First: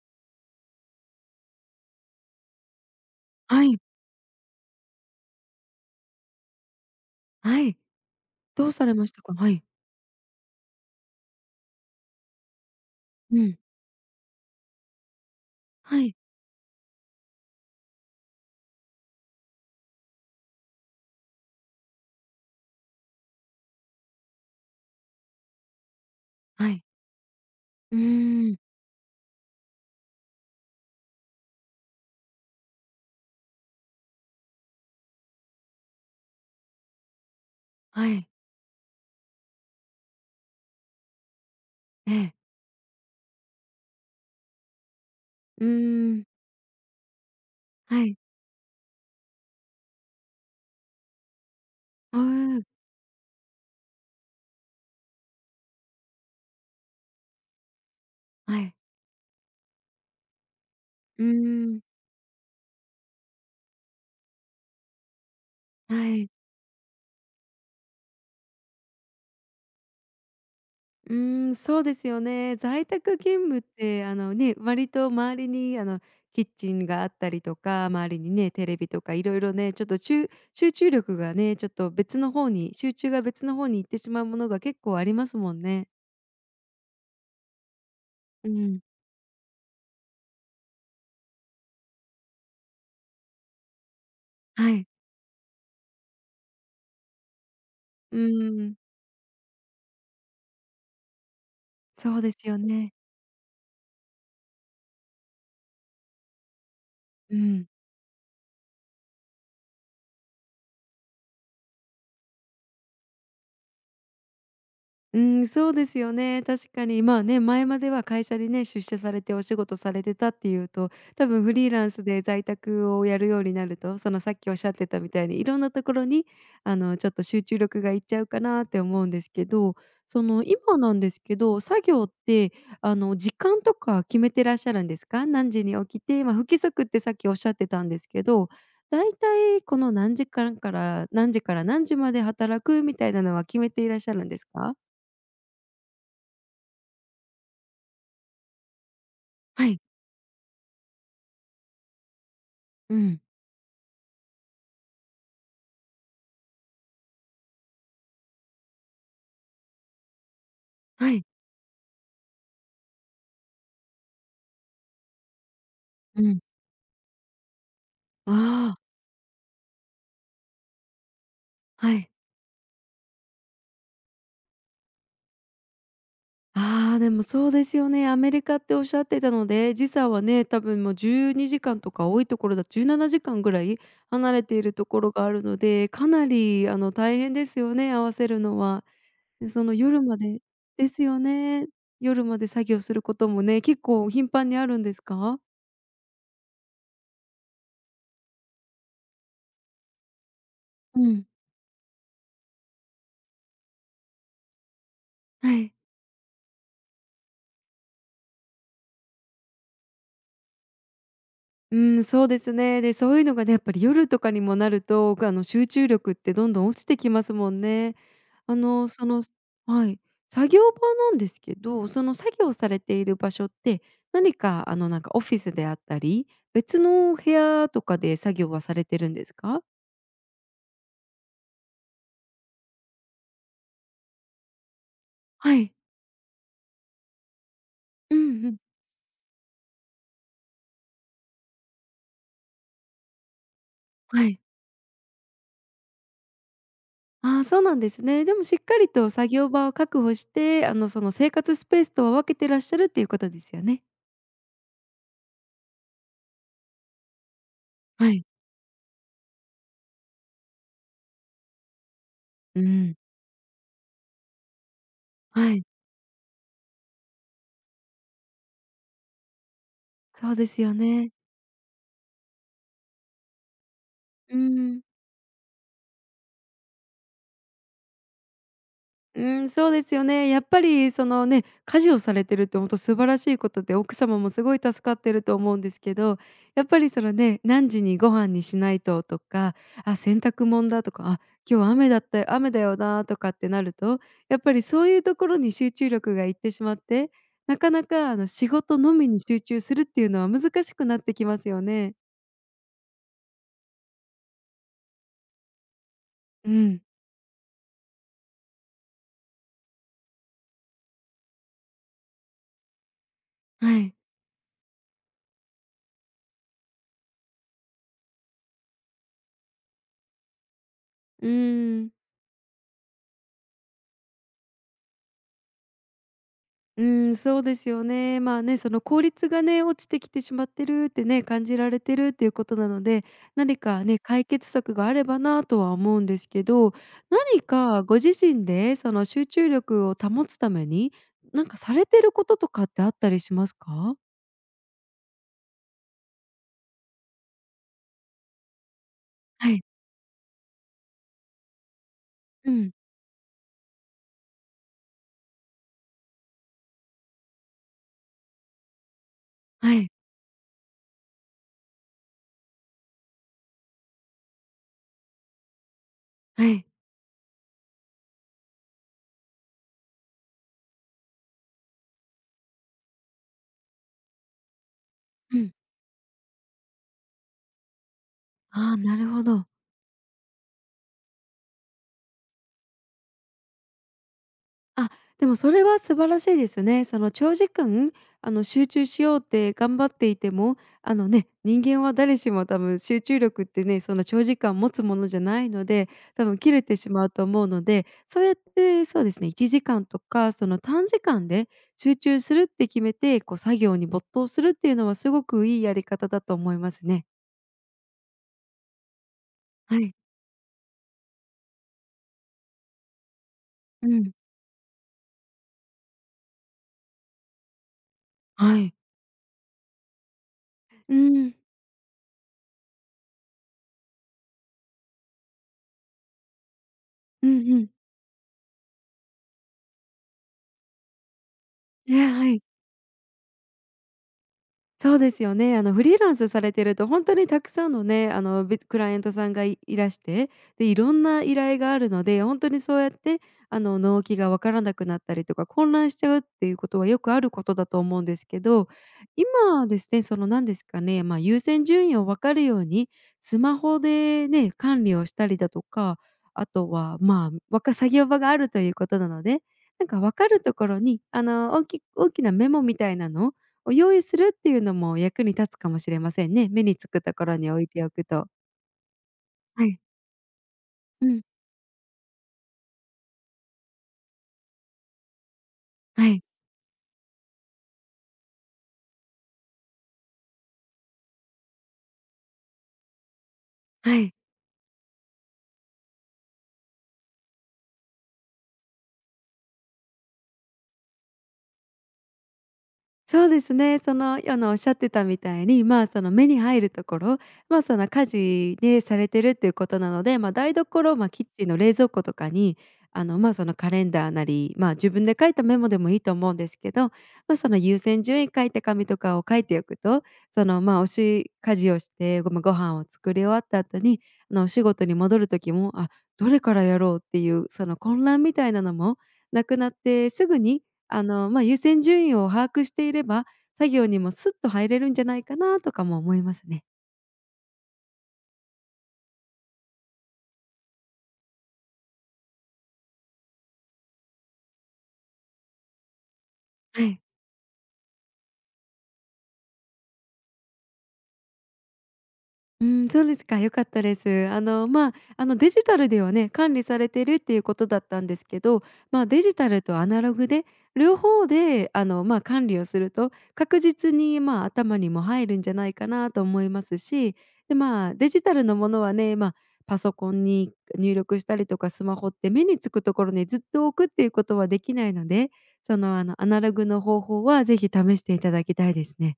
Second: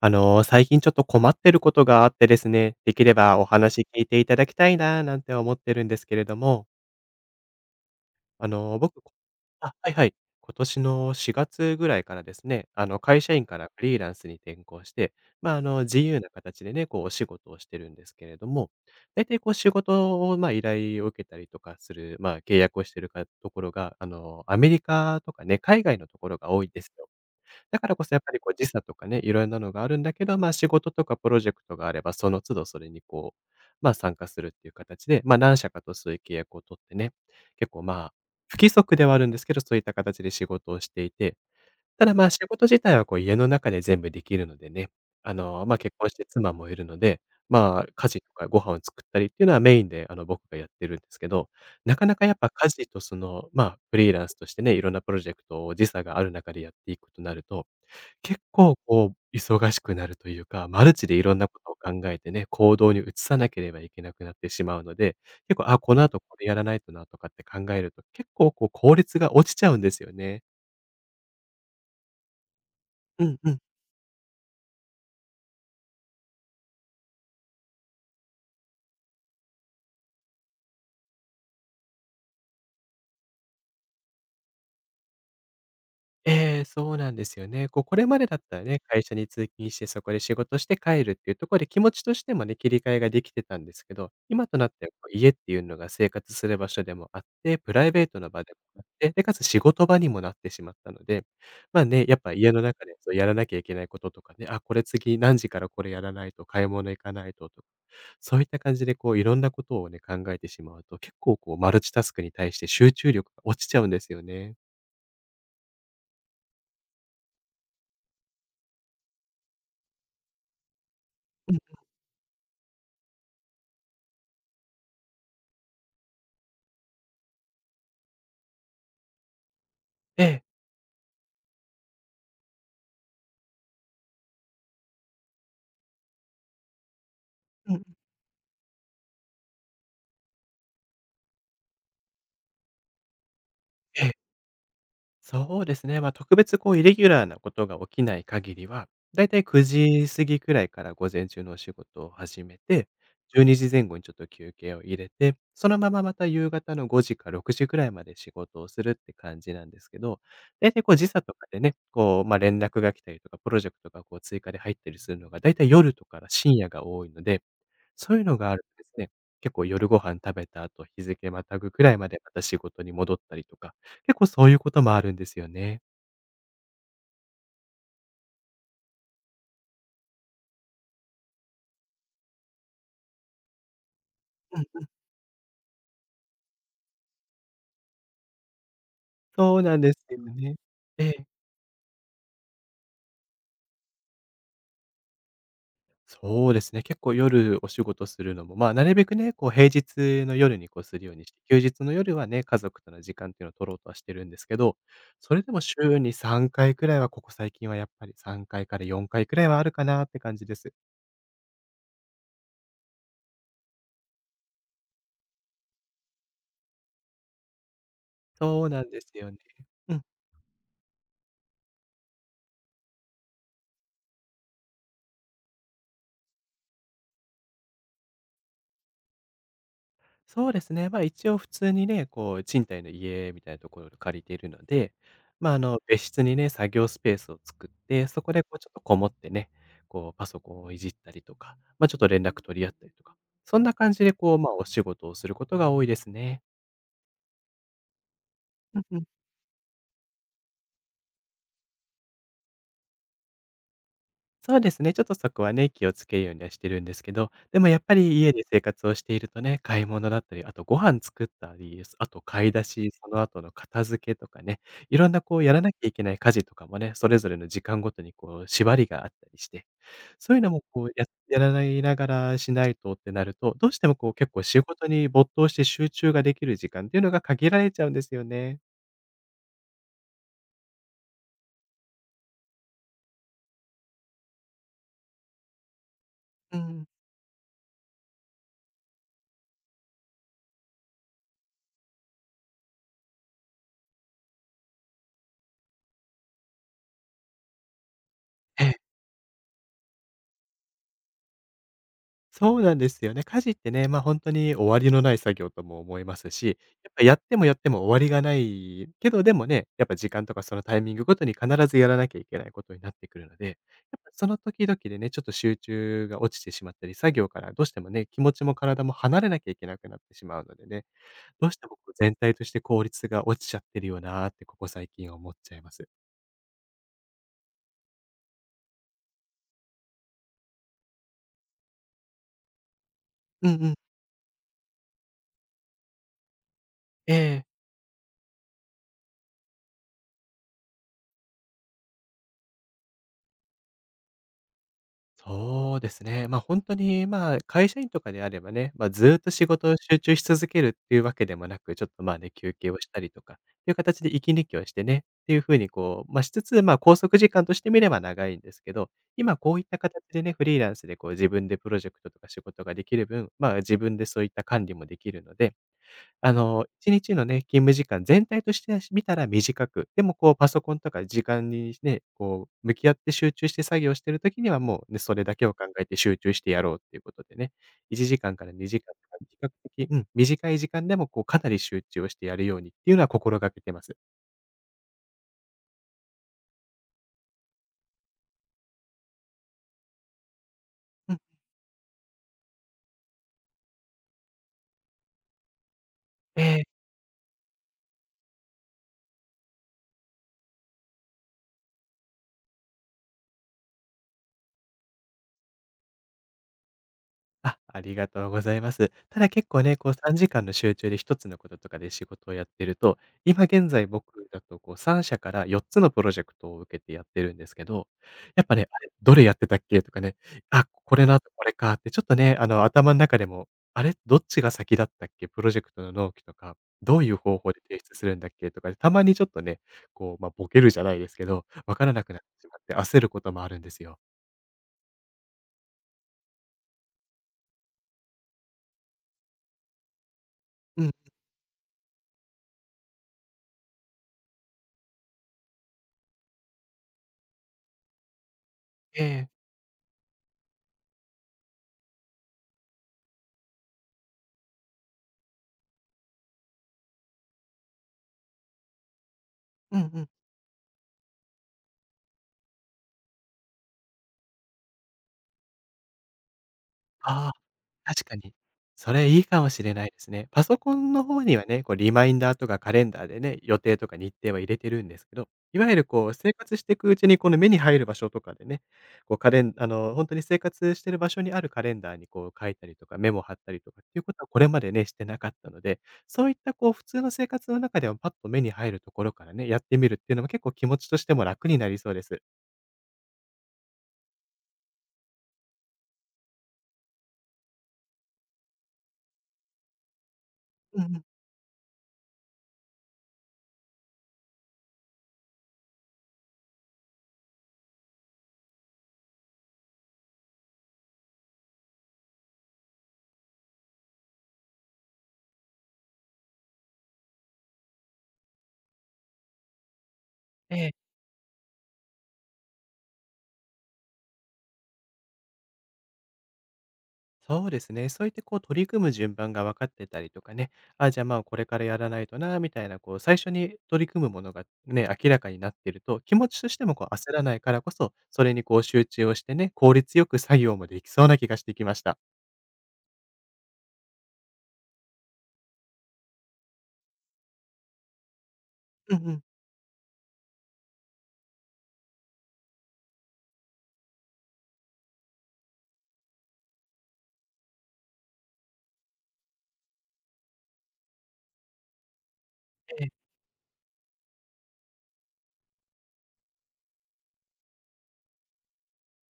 最近ちょっと困ってることがあってですね、できればおはい、話聞いていただきたいななんて思ってるんですけれども、はい。あどうのー、され僕、ましたか？はい。あ、はいはい。今年の4月ぐらいからですね、会社う員かん。らフリーランスに転向して、まあ、自はい、由な形でね、こう、お仕事をしてるんですけれども、大体こう、仕事を、まあ、依頼を受けたりとかする、まあ、契約をしてるかところが、アメリカとかね、海外のところが多いはんでい。すよ。だからうこそやっぱりこーうん、時差とかね、いろんなのがあるんだけど、まあ、仕事とかプロジェクトがあれば、その都度それにこう、まあ、参加するっていう形で、まあ、何社かとそういう契約を取ってね、結構まはあ、い。不規則ではあるんですけど、そういった形で仕事をしていて、たえだまあえ。仕事自体はこう家の中で全部できるのでね、うーまあ結婚してん、妻もいるので、まあは家い。事とかご飯を作ったりっていうのはメインで僕がやってるんですけど、なかなあかやっぱ家事とその、まあフリーランスとしてね、いろんなプロジェクトを時差がある中でやっていくとなると、結あ、はい。構こう、忙しくなるというか、マルチでいうーろんなことをん、考えてね、行動に移さなければいけなくなってしまうので、結構、あ、このは後い。これやらないとなとかって考えると、結構こう効率が落ちちゃうんですよね。うーん、そうですよね。在宅う勤んう務ん。って、ね、割と周りに、キッチンがあったりとか、周りにね、テレビとかいろいろね、ちょっとちゅう集中力がね、ちょっと別の方に行ってしまうものが結構ありますもんね。ええ、そうなんですよね。こう、これまでだっうたらね、ん、会社に通勤して、そこで仕事して帰るっていうところで、気持ちとしてもね、切り替えができてたんですけど、今となはってい。はこう、家っていうのが生活する場所でもあって、プライベーうトな場ーでん、もあって、で、かつ仕事場にもなってしまったので、ま、ね、そやっうでぱす家よの中ね。で、そうやらなきゃいけないこととかね、あ、これ次何時からこれやらないと、買い物行かないうととん。か、そういった感じでこう、いろんなことをね、考えてしまうと、結構こう、マルチタスクに対して集中力が落ちちゃうんですよね。うん、そうですよね。確かに、まあね、前までは会社にね、出社されてお仕事されてたっていうと、多分うフん、リーランスで在宅をやるようになると、そのさっきおっしゃってたみたいに、いろんなところにちょっと集中力がいっちゃうかなって思うんですけど、そええ。の今なんですけど、作業って時間とか決めてらっしゃるんですか？何時に起きて、まあ、不規則ってさっきおっしゃってうたん。んですけど、だいたい何時から何時まで働くみたいなのは決めていらっえしえ。ゃるんですか？そうですね。まあ、特別こうイレギュラーなことが起きない限りは、だいたい9はい。時過ぎくらいから午前中のお仕事を始めて、うん。12時前後にちょっと休憩を入れて、そのまままた夕方の5時か6時くらいまで仕事をするって感じなんですけど、だいたいこう時は差い。とかでね、こう、ま、連絡が来たりとか、プロジェクトがこう追加で入ったりするのが、だいたい夜とかうん。深夜が多いのでそういうのがあるああ、とですね、結構夜ご飯食べた後、日付またぐくらはいまい。でまた仕事に戻ったりとか、結構そういうこともあるんですよね。ああ、でもそうですよね。アメリカっておっしゃってたので、時差はね、多分もう12時間とか多いところだと17時間ぐらい離れてういるん、ところがあるので、かなりあの大変ですよね、合わせるのは。で、そうそのなんで夜すまよでね。ですえよえ。ね。夜まで作業することもね、結構頻繁にあるんですか？そうですね、結構夜お仕事するのも、まあ、なるべくね、こう平日の夜にこうすうるようにん。して、休日の夜はね、家族との時間っていうのを取ろうとはしてるんですけど、それはでもい。週に3回くらいは、ここ最近はやっぱり3回かいから4回くらいはあるかなって感じです。うん、そうですね。で、そういうのがね、やっぱり夜とかにもなると、あの集中力ってどんどん落ちてきますもんね。あそうなの、んでそすのよね。はうい、ん。作業場なんですけど、その作業されている場所って、何かあの、なんかオフィスであったり、別の部屋とかで作業はされてるんですか？そうですね。まあ、一応普通にね、こう賃貸の家みたいなところで借りているので、まあ、はい。別室にね、作業スペースを作って、うそこでんこうん。うちょっとこもってね、こうパソコンをいじったりとか、まあ、ちょっと連絡取り合ったりとか、そんな感じではこう、い。まあ、お仕事をすることが多いですね。ああ、そうなんですね。でもしっかりと作業場を確保して、あの、その生活スペースとは分けてらっしゃるっていうことですよね？そうですね、ちょっとそこはね、気をつけるようにはしてるんですけど、でもやっぱはりい。家で生活をしているとね、買い物だったり、あとご飯作ったり、あと買いう出し、ん。その後の片付けとかね、いろんなこうはやらい。なきゃいけない家事とかもね、それぞれの時間ごとにこう縛りがあったりして、そそうういうでのすもよこうやね。やらないながらしないとってなると、どうしてもこう結う構仕ん。事に没頭して集中ができる時間っていうのが限られちゃうんですよね。うん、そうですよね。やっぱりそのね、家事をされてるって本当と素晴らしいことで、奥様もすごい助かってると思うんですけど、うやっぱん。りそのね、何時にご飯にしないととか、あ、洗濯もんだとか、今日雨だよなとかってなると、やっぱりそういうところに集中力がいってしまって、なかなかあの仕事のみに集中するっていうのは難しくなってきますよね。そうなんですよね。家事ってね、ま、本当に終わりのない作業とも思いますうし、ん、やっぱやってもやっても終わりがないけど、でもね、やっぱ時間とかそのタイミングごとに必ずやらなきゃいけないことになってくるので、やはい。っぱその時々でね、ちょっと集中が落ちてしまったり、作業からどうしてもね、気持ちも体も離れなきゃいけなくなってしまうのでね、うどうしてもこーうん。全体として効率が落ちちゃってるよなーってここ最近は思っちゃいます。うん、そうですよね。まあね、その効率がね、落ちてきてしまってるってね、感じられてるっていうことなので、うん何うん。かね、解決策があればなとは思うんですけど、え何え、かご自身でその集中力を保つために、なんかされてることとかってあったりしますか？そうですね。ま、本当に、まあ、会社員とかであればね、ま、ずーっと仕はい。事を集中し続けるっていうわけでもなく、ちょっと、まあね、う休憩ん。をしたりとかっていう形で息抜きをしてね、っていうふうにこう、ま、しつつ、ま、拘束時間としてみれば長いんですけど、今こういっはたい。形でね、フリーランスでこう自分でプロジェクトとか仕事ができる分、まあ、自分でそういった管理もできるのではい。1日のね、勤務時間全体として見たら短く、でもこうパソコンとか時間にね、こう向き合って集中して作業してるときにはもうね、それだうけをん。考えて集中してやろうっていうことでね、1時間かんからああ、2時間なとるかほ比ど。較的短い時間でもこうかなり集中をしてやるようにっていうのは心がけてます。あ、でもそれは素晴らしいですね。その長時間あの集中しようって頑張っていても、あのうん。ね、人間は誰しも多分集中力ってね、そんな長時間持つものじゃないので、多分切れてえしまうと思うので、そうやってそうですね、1時間とかその短時間で集中するって決めて、こう作業に没頭するっていうのはすごくいいやり方だと思いますね。ありがとうございます。ただ結構ね、はこうい。3時間の集中で1つのこととかで仕事をやってると、今現在うん。僕だとこう3社から4つのプロジェクトを受けてやってるんですけど、やっぱはね、い。あれ、どれやってたっけとかね、あ、うこれの後ん。これかってちょっとね、頭の中でも、あれ、どっちが先だったっけプロジェクトの納期とか、どういうう方法んうでん。提出するんだっけとかで、たまにちょっとね、こう、まあ、ボケるじゃないですけど、わからえ、なくなっはてい。しまって焦ることもあるんですよ。そうですよね。あのフリーランスされてると本当にたくさんのね、あの、クライアントさんがいらして、で、いうん、ろんな依頼があるので、本当にそうやって、あの、納期がわからなくなったりとか、混乱しちゃうっていうことはよくあることだと思うんですけど、ええ。今ですね、その何ですかね、まあ、優先順位を分かるように、スマホでね、管理をしたりだとか、あとは、まあ、作業場があるということなので、うんなんうかん。分かるところに、あの、大きなメモみたいなのを用意するっていうのも役に立つかもしれませんね。目につくとこああ、ろに置いてお確くかと。に。それいいかもしはれい。ないですね。パソコンのうん。方にはね、こうリマインダーとかカレンダーでね、予定とか日程は入れてるんですけど、いわゆるこはうい。生活していくうちにこの目に入る場所とかでね、こうカレンあの、本当に生活してる場所にあるカレンダーにこう書いたりとか、メモ貼ったりとかっはていうこい。とはこれまでね、してなかったので、そういったこう普通の生活の中でもパッと目に入るところからね、やってみるっていうのも結構気持ちとしても楽になりそうです。そうですね。おっしゃってたみたいに、まあ、その、目に入るところ、まあ、その、家事でされてるっていうことなので、まあ、台うん所、うん。まあ、キッチンの冷蔵庫とかに、あの、まあ、その、カレンダーなり、まあ、自分で書いたメモでもいいと思うんですけど、まあ、その、優先順位書いた紙とかを書いておくと、その、まあ、家事をして、まあご飯を作り終わった後に、あの、お仕事に戻る時も、あ、どれからやろうっていう、その、混乱みたいなのもなくなって、すぐえにえ。あの、まあ、優先順位を把握していれば、作業にもスッと入れるんじゃないかなとかも思いますね。そうですね。そういってこう取り組む順番が分かってたりとかね、あ、じゃあまあこれからやらないとなみたいなこう最初に取り組むものがね、明らかになってると、気持ちとしてもはこうい。焦らないからこそ、それにこう集中をしてね、効率よく作業もできそうな気がしてきました。うん、そうですか。良かったです。デジタルではね、管理されてるっていうことだったんですけど、うまんあ、うデん。ジタルとアナログで両方で、あの、まあ、管理をすると確実に、まあ、頭にも入るんじゃないかなと思いますし、で、まあ、デジタルのものはね、まあ、パソコンに入力したりとかスマホって目につくところにずっと置くっていうことはできないので、アナログの方法はぜひ試していただきたいですね。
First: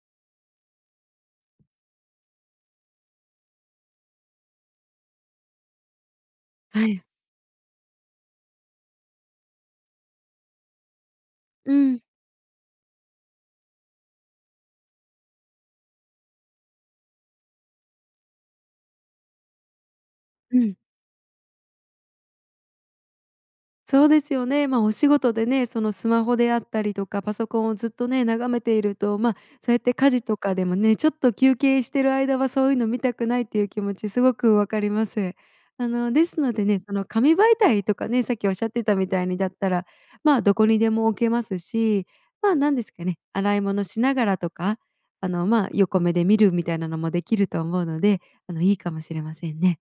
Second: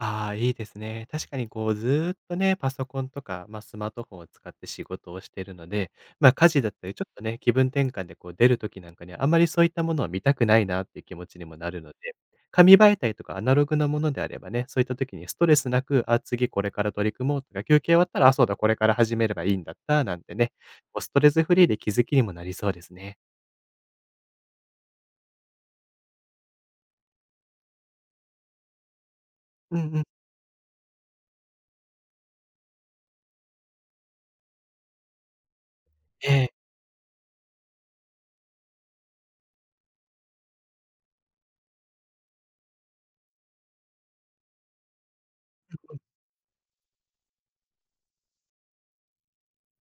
ああ、いいですね。確かにこうずーっとね、パソコンとか、まあ、スマートフォンを使って仕事をしているので、ま、家事だったはりちい。ょっとね、気分転換でこう出る時なんかにはあまりそういったものは見たくないなっていう気持ちにもなうるのん。で、紙媒体とかアナログなものであればね、そういった時にストレスなく、あ、次これから取り組もうとか、休憩終わったら、あ、そうだ、これから始めればいいんだったなんてね、うん。こうストレスフリーで気づきにもなりそうですね。そうですよね。まあ、お仕事でね、そのスマホであったりとか、パソコンをずっとね、眺めていると、まあ、そうやうんってうん。家事とかでもね、ちょっと休憩してる間はそういうの見たくないっていう気持ちすごくわかります。あの、ですええ、のでね、その紙媒体とかね、さっきおっしゃってたみたいにだったら、まあ、どこにでも置けますし、まあ、何ですかね、洗い物しながらとか、あの、まあ、横目で見るみたいなのもできると思うので、あの、いいかもしれませんね。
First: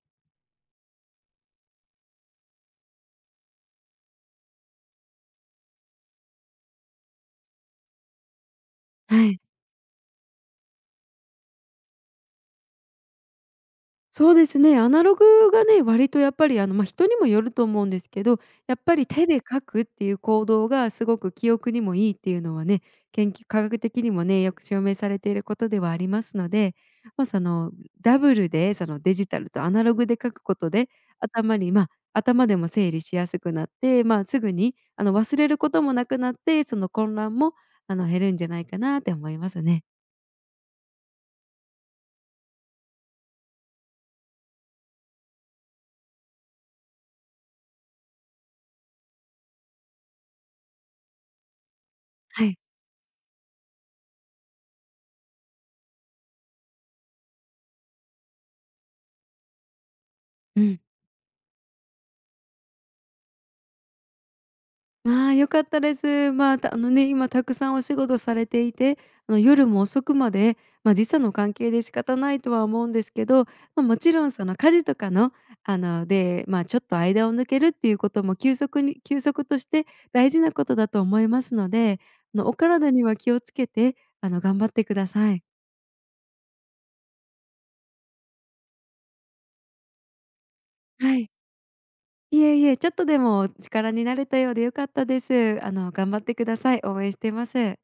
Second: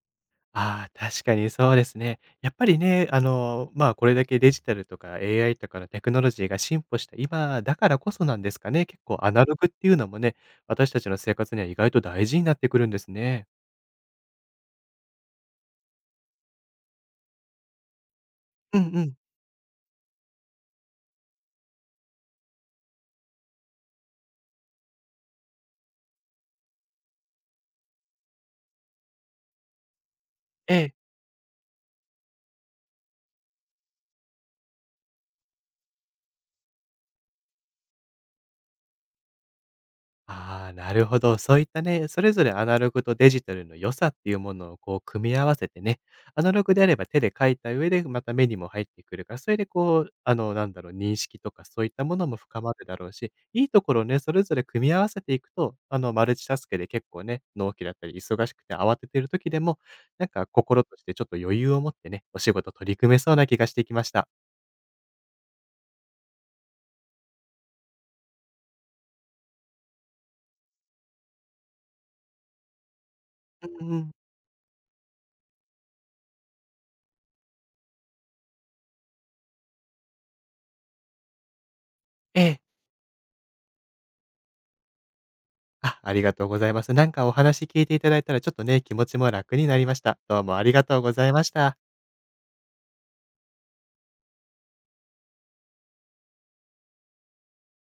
ああ、確かにそうですね。やっぱりね、まあ、これだけデジタルとか AI とかのテクノロジーが進歩した今だからこそなんですかね。結構はアい。ナログっていうのもね、私たちの生活には意外と大事になってくるんですね。そうですね、アナログがね、割とやっぱりあの、まあ、人にもよると思うんですけど、やうっんぱうりん。手で書くっていう行動がすごく記憶にもいいっていうのはね、研究科学的にもね、よく証明されていることではありますので、まあ、その、ダブルでそのデジタルとアナログで書くことえで、え。頭に、まあ、頭でも整理しやすくなって、まあ、すぐにあの、忘れることもなくなって、その混乱もあの、減るんじゃないかなって思いますね。ああ、なるほど。そういったね、それぞれアナログとデジタルの良さっていうものをこう組み合わせてね、アナログであれば手で書いた上でまた目にも入ってくるから、それでこう、認識とかそういったものもはい。深まるだろうし、いいところをね、それぞれ組み合わせていくと、マルチタスクで結構ね、納期だったり忙しくて慌ててる時でも、なんかうん。心としてちょっと余裕を持ってね、お仕事取り組めそうな気がしてきました。ああ、良かったです。まあ、たあのね、今たくさんお仕事されていて、あの夜も遅くまで、まあ、時差の関係で仕方ないとは思うんですけど、うまあ、んうもん、ちろんその家事とかの、あの、で、まあ、ちょっと間を抜けるっていうことも休息として大事なことだと思いますので、あえの、おえ。体には気をつけて、あの、頑張ってください。あ、ありがとうございます。なんかお話聞いていただいたら、ちょっとね、気持ちも楽になりました。どうもありがとうごはざい。いました。いえいえ、ちょっとでも力になれたようで良かったです。あの、頑張ってください。応援してます。